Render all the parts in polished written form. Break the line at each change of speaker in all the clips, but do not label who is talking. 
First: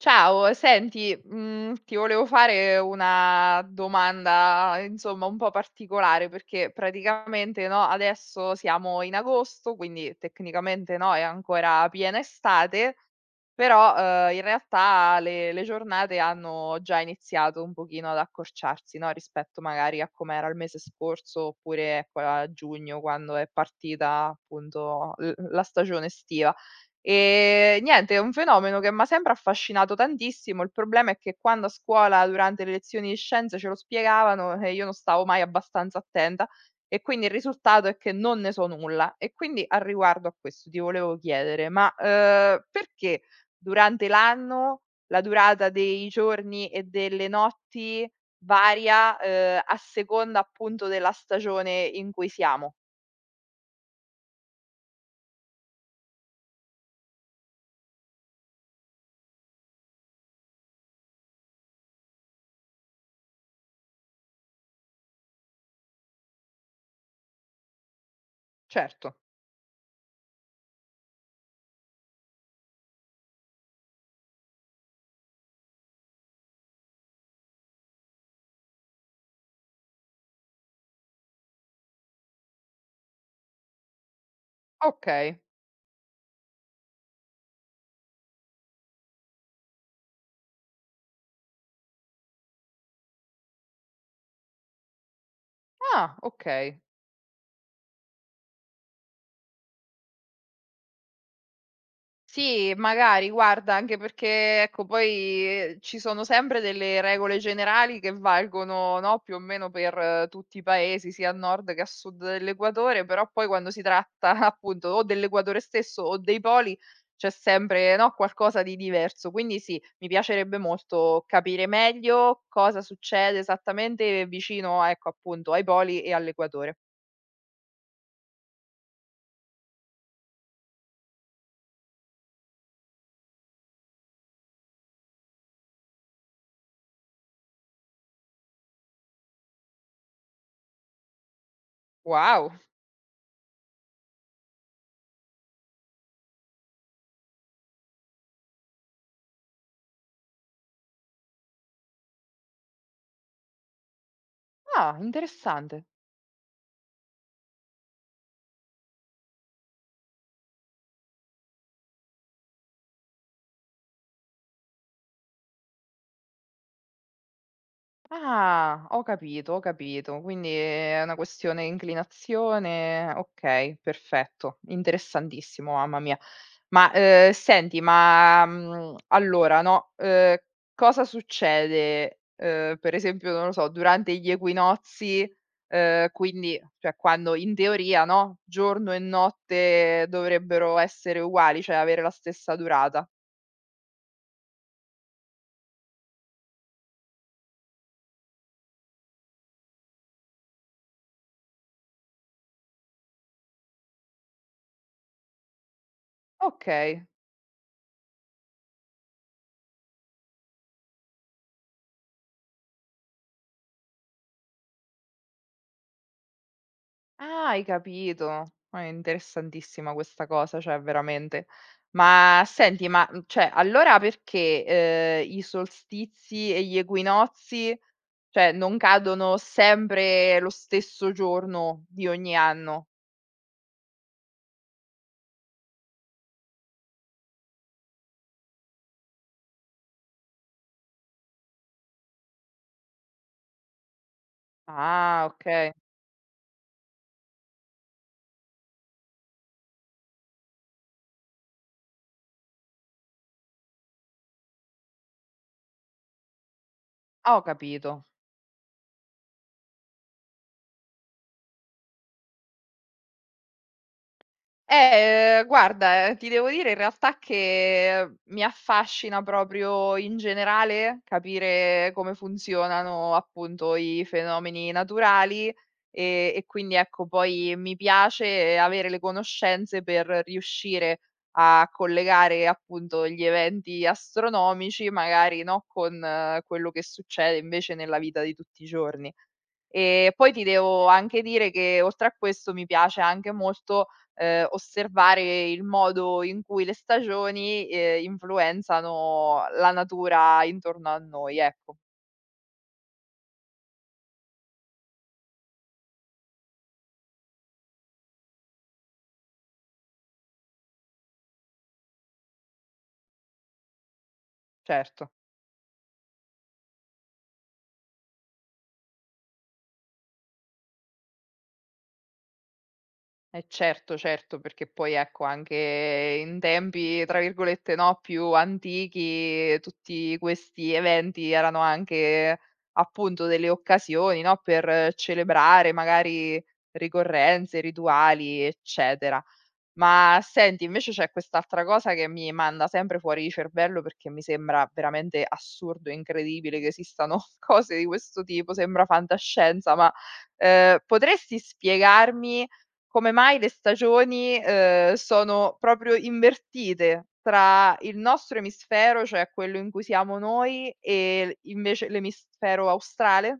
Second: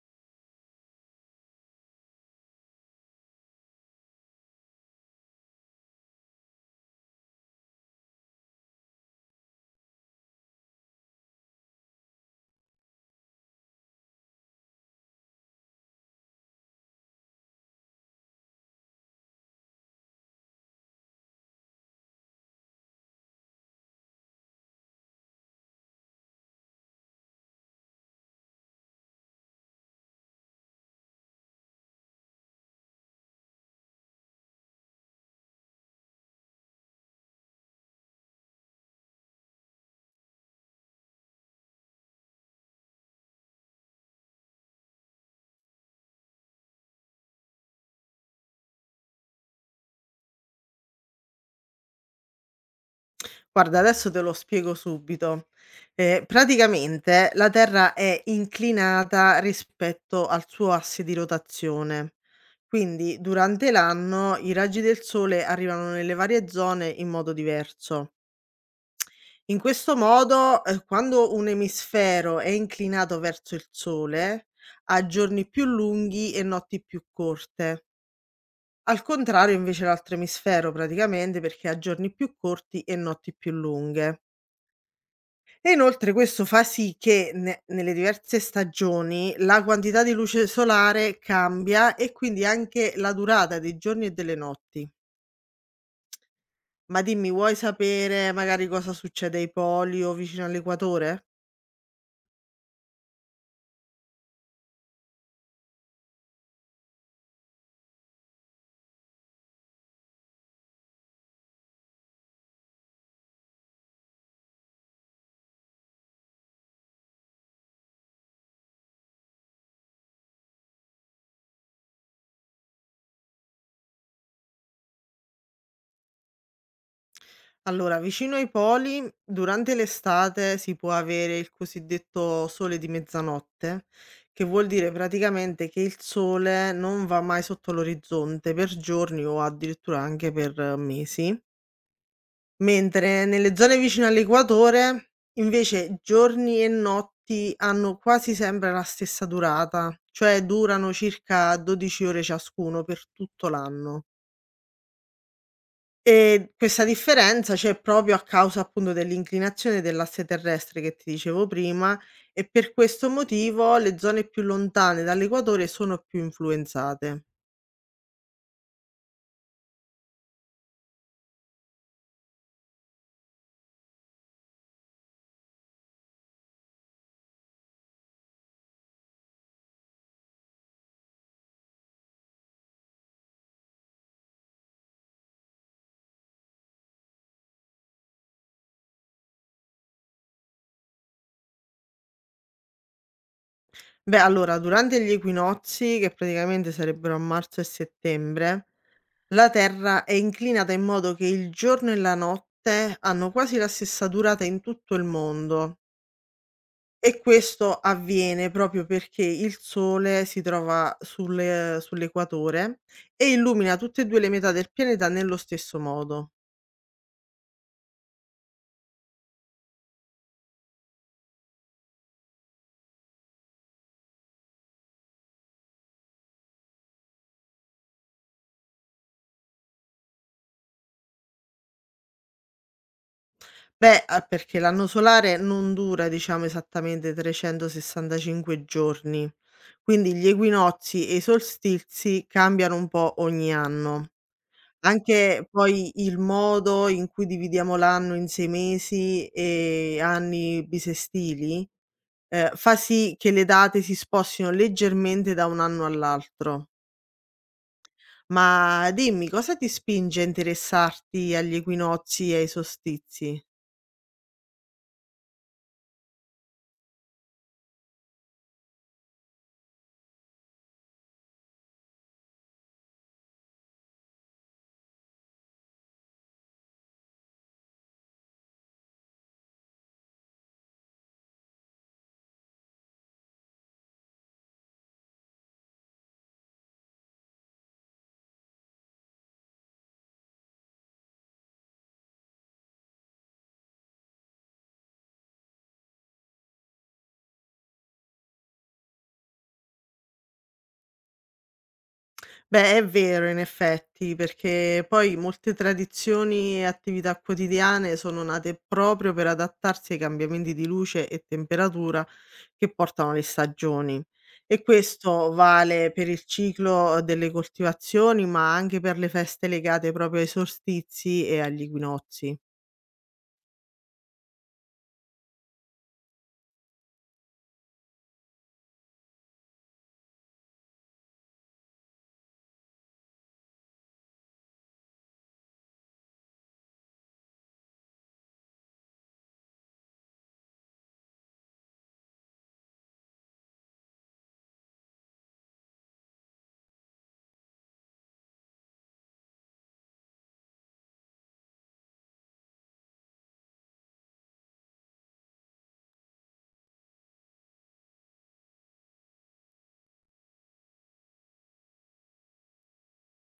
Ciao, senti, mhmm, ti volevo fare una domanda, insomma, un po' particolare perché praticamente, no, adesso siamo in agosto, quindi tecnicamente, no, è ancora piena estate, però, in realtà le giornate hanno già iniziato un pochino ad accorciarsi, no, rispetto magari a com'era il mese scorso oppure, ecco, a giugno quando è partita appunto l la stagione estiva. Niente, è un fenomeno che m'ha sempre affascinato tantissimo. Il problema è che quando a scuola, durante le lezioni di scienze, ce lo spiegavano e io non stavo mai abbastanza attenta e quindi il risultato è che non ne so nulla. E quindi al riguardo a questo ti volevo chiedere: ma, perché durante l'anno la durata dei giorni e delle notti varia, a seconda appunto della stagione in cui siamo?
Guarda, adesso te lo spiego subito. Praticamente la Terra è inclinata rispetto al suo asse di rotazione. Quindi durante l'anno i raggi del sole arrivano nelle varie zone in modo diverso.
Certo.
In questo modo, quando un emisfero è inclinato verso il sole, ha giorni più lunghi e notti più corte. Al contrario invece l'altro emisfero praticamente perché ha giorni più corti e notti più lunghe.
Okay.
E inoltre questo fa sì che ne nelle diverse stagioni la quantità di luce solare cambia e quindi anche la durata dei giorni e delle notti.
Ah, okay.
Ma dimmi, vuoi sapere magari cosa succede ai poli o vicino all'equatore?
Sì, magari guarda, anche perché ecco poi ci sono sempre delle regole generali che valgono, no, più o meno per tutti i paesi, sia a nord che a sud dell'equatore, però poi quando si tratta appunto o dell'equatore stesso o dei poli c'è sempre, no, qualcosa di diverso. Quindi sì, mi piacerebbe molto capire meglio cosa succede esattamente vicino, ecco appunto, ai poli e all'equatore.
Allora, vicino ai poli durante l'estate si può avere il cosiddetto sole di mezzanotte, che vuol dire praticamente che il sole non va mai sotto l'orizzonte per giorni o addirittura anche per mesi.
Wow!
Mentre nelle zone vicino all'equatore, invece, giorni e notti hanno quasi sempre la stessa durata, cioè durano circa 12 ore ciascuno per tutto l'anno.
Ah, interessante.
E questa differenza c'è proprio a causa appunto dell'inclinazione dell'asse terrestre che ti dicevo prima e per questo motivo le zone più lontane dall'equatore sono più influenzate.
Ah, ho capito, ho capito. Quindi è una questione di inclinazione. Okay, perfetto, interessantissimo, mamma mia. Ma, senti, ma, mhmm, allora no, cosa succede, per esempio, non lo so, durante gli equinozi, quindi cioè quando in teoria, no, giorno e notte dovrebbero essere uguali, cioè avere la stessa durata.
Beh, allora, durante gli equinozi, che praticamente sarebbero a marzo e settembre, la Terra è inclinata in modo che il giorno e la notte hanno quasi la stessa durata in tutto il mondo
Okay.
e questo avviene proprio perché il Sole si trova sull'equatore e illumina tutte e due le metà del pianeta nello stesso modo.
Ah, hai capito. Ah, è interessantissima questa cosa, cioè veramente. Ma senti, ma mhmm, cioè allora perché, i solstizi e gli equinozi, cioè non cadono sempre lo stesso giorno di ogni anno?
Beh, ah, perché l'anno solare non dura, diciamo, esattamente 365 giorni, quindi gli equinozi e i solstizi cambiano un po' ogni anno.
Ah,
Anche
okay.
poi il modo in cui dividiamo l'anno in 6 mesi e anni bisestili, fa sì che le date si spostino leggermente da un anno all'altro.
Ah, ho capito.
Ma dimmi, cosa ti spinge a interessarti agli equinozi e ai solstizi?
Guarda, ti devo dire in realtà che mi affascina proprio in generale capire come funzionano appunto i fenomeni naturali e quindi ecco, poi mi piace avere le conoscenze per riuscire a collegare appunto gli eventi astronomici, magari no, con quello che succede invece nella vita di tutti i giorni. E poi ti devo anche dire che oltre a questo mi piace anche molto osservare il modo in cui le stagioni, influenzano la natura intorno a noi, ecco.
Beh, è vero in effetti, perché poi molte tradizioni e attività quotidiane sono nate proprio per adattarsi ai cambiamenti di luce e temperatura che portano le stagioni. E
Certo.
questo vale per il ciclo delle coltivazioni, ma anche per le feste legate proprio ai solstizi e agli equinozi.
Eh certo, certo, perché poi ecco anche in tempi, tra virgolette, no, più antichi, tutti questi eventi erano anche appunto delle occasioni, no, per celebrare magari ricorrenze, rituali, eccetera. Ma senti, invece c'è quest'altra cosa che mi manda sempre fuori di cervello perché mi sembra veramente assurdo e incredibile che esistano cose di questo tipo, sembra fantascienza, ma, potresti spiegarmi come mai le stagioni, sono proprio invertite tra il nostro emisfero, cioè quello in cui siamo noi, e l invece l'emisfero australe?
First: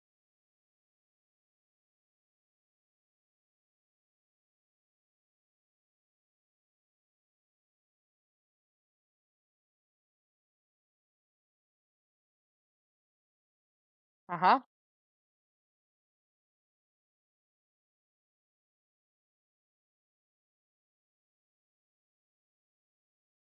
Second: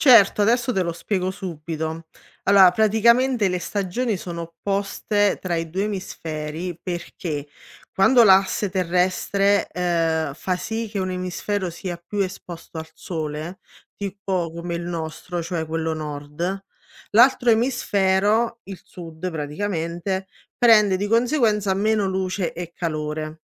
Certo, adesso te lo spiego subito. Allora, praticamente le stagioni sono opposte tra i due emisferi perché quando l'asse terrestre fa sì che un emisfero sia più esposto al sole, tipo
Ah-ah,
come il nostro, cioè quello nord, l'altro emisfero, il sud praticamente, prende di conseguenza meno luce e calore.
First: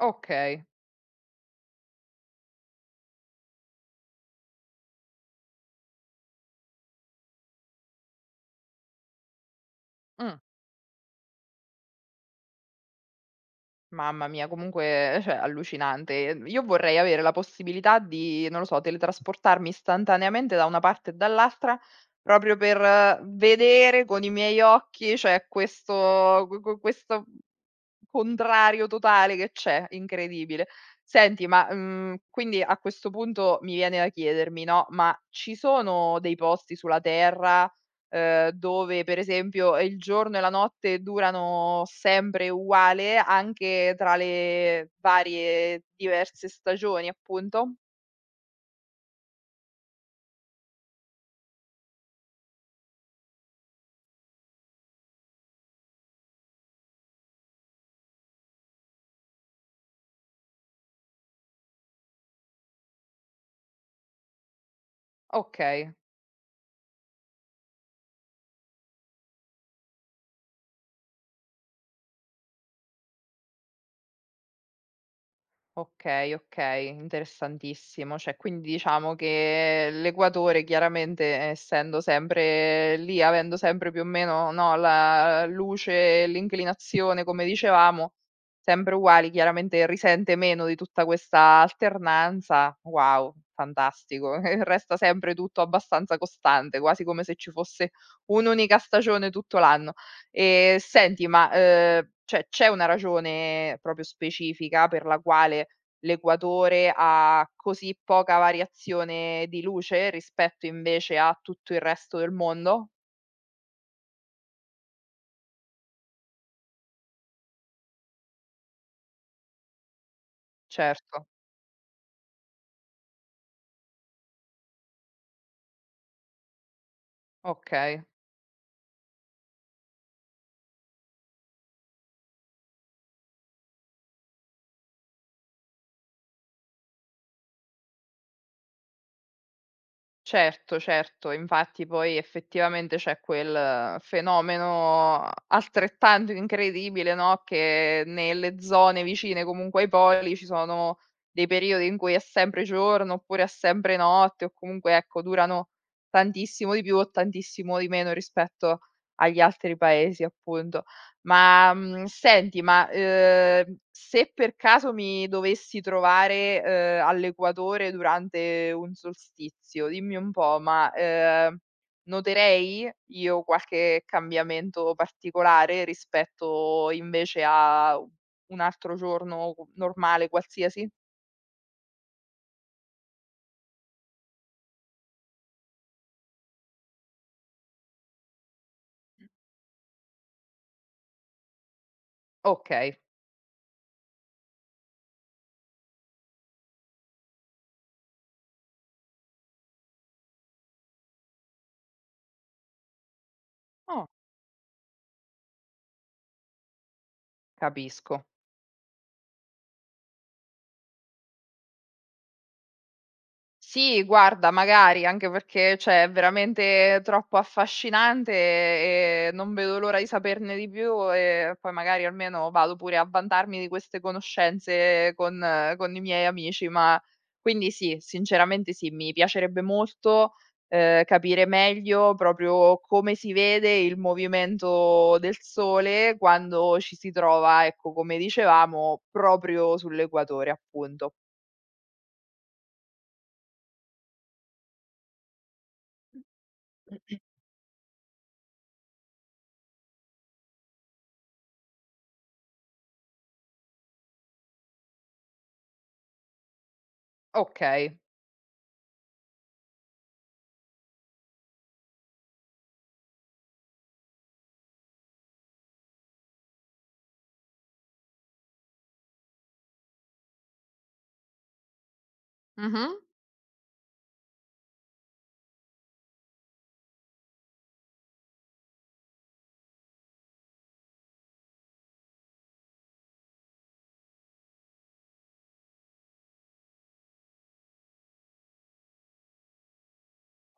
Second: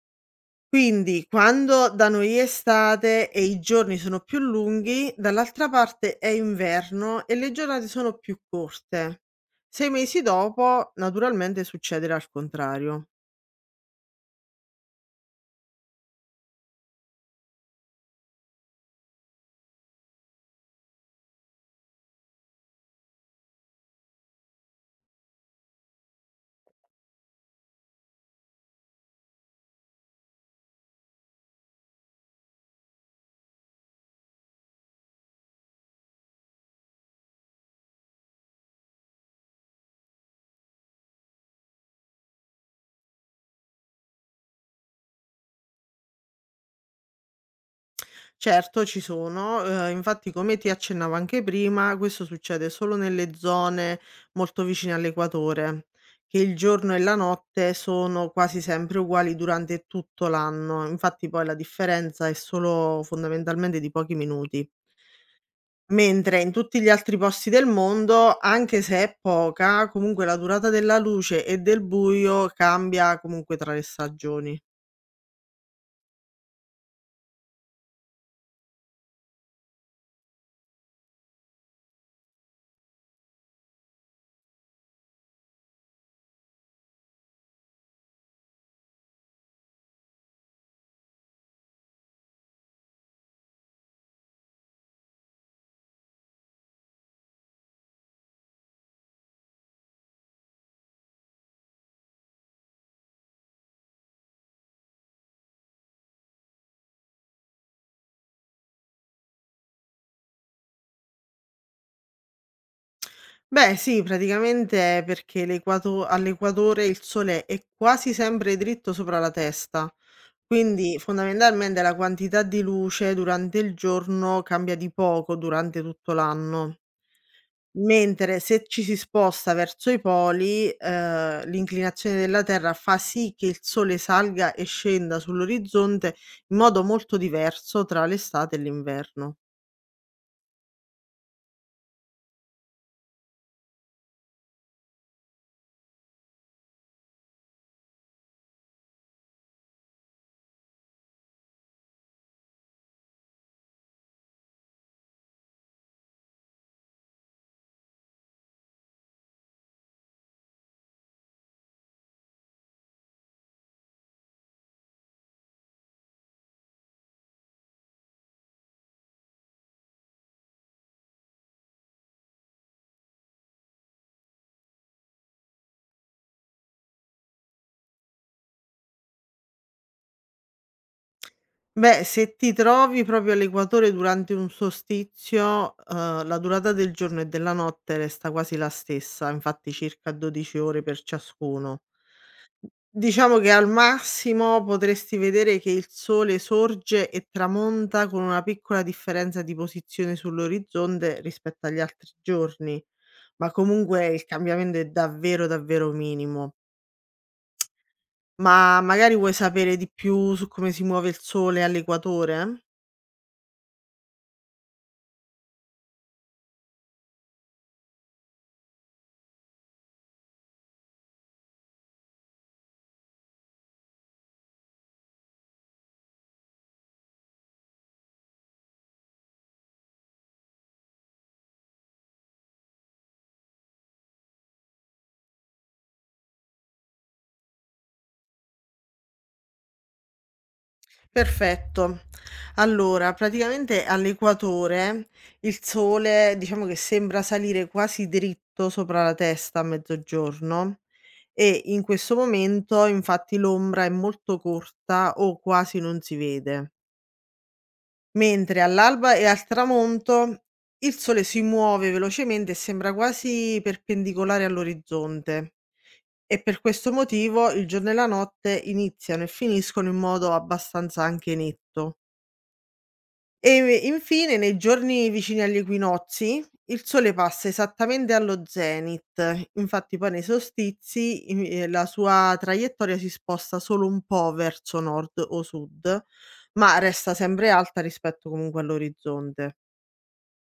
okay.
Quindi quando da noi è estate e i giorni sono più lunghi, dall'altra parte è inverno e le giornate sono più corte. Sei mesi
Mh.
dopo, naturalmente, succederà il contrario.
Mamma mia, comunque cioè allucinante. Io vorrei avere la possibilità di, non lo so, teletrasportarmi istantaneamente da una parte e dall'altra, proprio per vedere con i miei occhi, cioè questo questo contrario totale che c'è, incredibile. Senti, ma, mhmm, quindi a questo punto mi viene da chiedermi, no, ma ci sono dei posti sulla Terra, dove per esempio il giorno e la notte durano sempre uguale, anche tra le varie diverse stagioni appunto?
Certo, ci sono, infatti come ti accennavo anche prima, questo succede solo nelle zone molto vicine all'equatore, che il giorno e la notte sono quasi sempre uguali durante tutto l'anno, infatti poi la differenza è solo fondamentalmente di pochi minuti.
Okay.
Mentre in tutti gli altri posti del mondo, anche se è poca, comunque la durata della luce e del buio cambia comunque tra le stagioni.
Okay, okay, interessantissimo. Cioè, quindi diciamo che l'Equatore chiaramente essendo sempre lì, avendo sempre più o meno, no, la luce e l'inclinazione come dicevamo, sempre uguali, chiaramente risente meno di tutta questa alternanza. Wow, fantastico. Resta sempre tutto abbastanza costante, quasi come se ci fosse un'unica stagione tutto l'anno. Senti ma, cioè c'è una ragione proprio specifica per la quale l'equatore ha così poca variazione di luce rispetto invece a tutto il resto del mondo?
Beh sì, praticamente è perché l'equato all'equatore il sole è quasi sempre dritto sopra la testa, quindi
Certo,
fondamentalmente la quantità di luce durante il giorno cambia di poco durante tutto l'anno.
okay.
Mentre se ci si sposta verso i poli, l'inclinazione della Terra fa sì che il sole salga e scenda sull'orizzonte in modo molto diverso tra l'estate e l'inverno.
Certo, certo, infatti poi effettivamente c'è quel fenomeno altrettanto incredibile, no, che nelle zone vicine comunque ai poli ci sono dei periodi in cui è sempre giorno, oppure è sempre notte, o comunque ecco durano tantissimo di più o tantissimo di meno rispetto agli altri paesi, appunto. Ma, mhmm, senti, ma, se per caso mi dovessi trovare, all'equatore durante un solstizio, dimmi un po', ma, noterei io qualche cambiamento particolare rispetto invece a u un altro giorno normale qualsiasi?
Beh, se ti trovi proprio all'equatore durante un solstizio, la durata del giorno e della notte resta quasi la stessa, infatti circa 12 ore per ciascuno.
Okay.
Diciamo che al massimo potresti vedere che il sole sorge e tramonta con una piccola differenza di posizione sull'orizzonte rispetto agli altri giorni, ma comunque
Oh,
il cambiamento è davvero, davvero minimo.
capisco.
Ma magari vuoi sapere di più su come si muove il sole all'equatore?
Sì, guarda, magari, anche perché, cioè, è veramente troppo affascinante e non vedo l'ora di saperne di più e poi magari almeno vado pure a vantarmi di queste conoscenze con i miei amici, ma quindi sì, sinceramente sì, mi piacerebbe molto capire meglio proprio come si vede il movimento del sole quando ci si trova, ecco, come dicevamo, proprio sull'equatore, appunto.
Perfetto. Allora, praticamente all'equatore il sole diciamo che sembra salire quasi dritto sopra la testa a mezzogiorno e in questo momento infatti l'ombra è molto corta o quasi non si vede,
Ok.
mentre all'alba e al tramonto il sole si muove velocemente e sembra quasi perpendicolare all'orizzonte. E per questo motivo il giorno e la notte iniziano e finiscono in modo abbastanza anche netto.
Mh-mh.
E infine, nei giorni vicini agli equinozi, il Sole passa esattamente allo zenit. Infatti, poi nei solstizi la sua traiettoria si sposta solo un po' verso nord o sud, ma resta sempre alta rispetto comunque all'orizzonte.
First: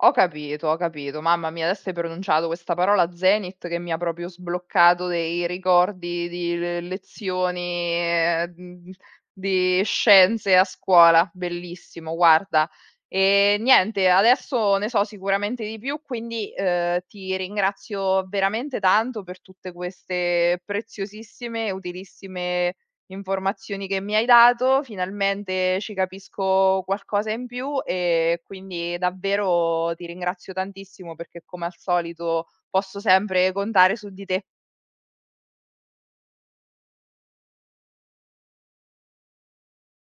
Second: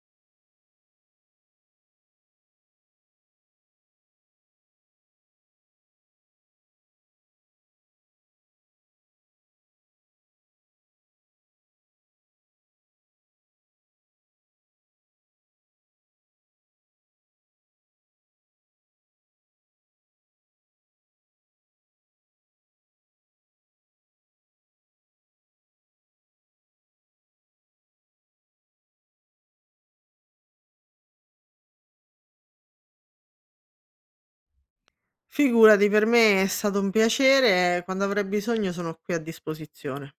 Ho capito, ho capito. Mamma mia, adesso hai pronunciato questa parola Zenit che mi ha proprio sbloccato dei ricordi di le lezioni, mhmm, di scienze a scuola. Bellissimo, guarda. Niente, adesso ne so sicuramente di più, quindi, ti ringrazio veramente tanto per tutte queste preziosissime e utilissime informazioni che mi hai dato, finalmente ci capisco qualcosa in più e quindi davvero ti ringrazio tantissimo perché come al solito posso sempre contare su di te.
Figurati, per me è stato un piacere. Quando avrai bisogno, sono qui a disposizione.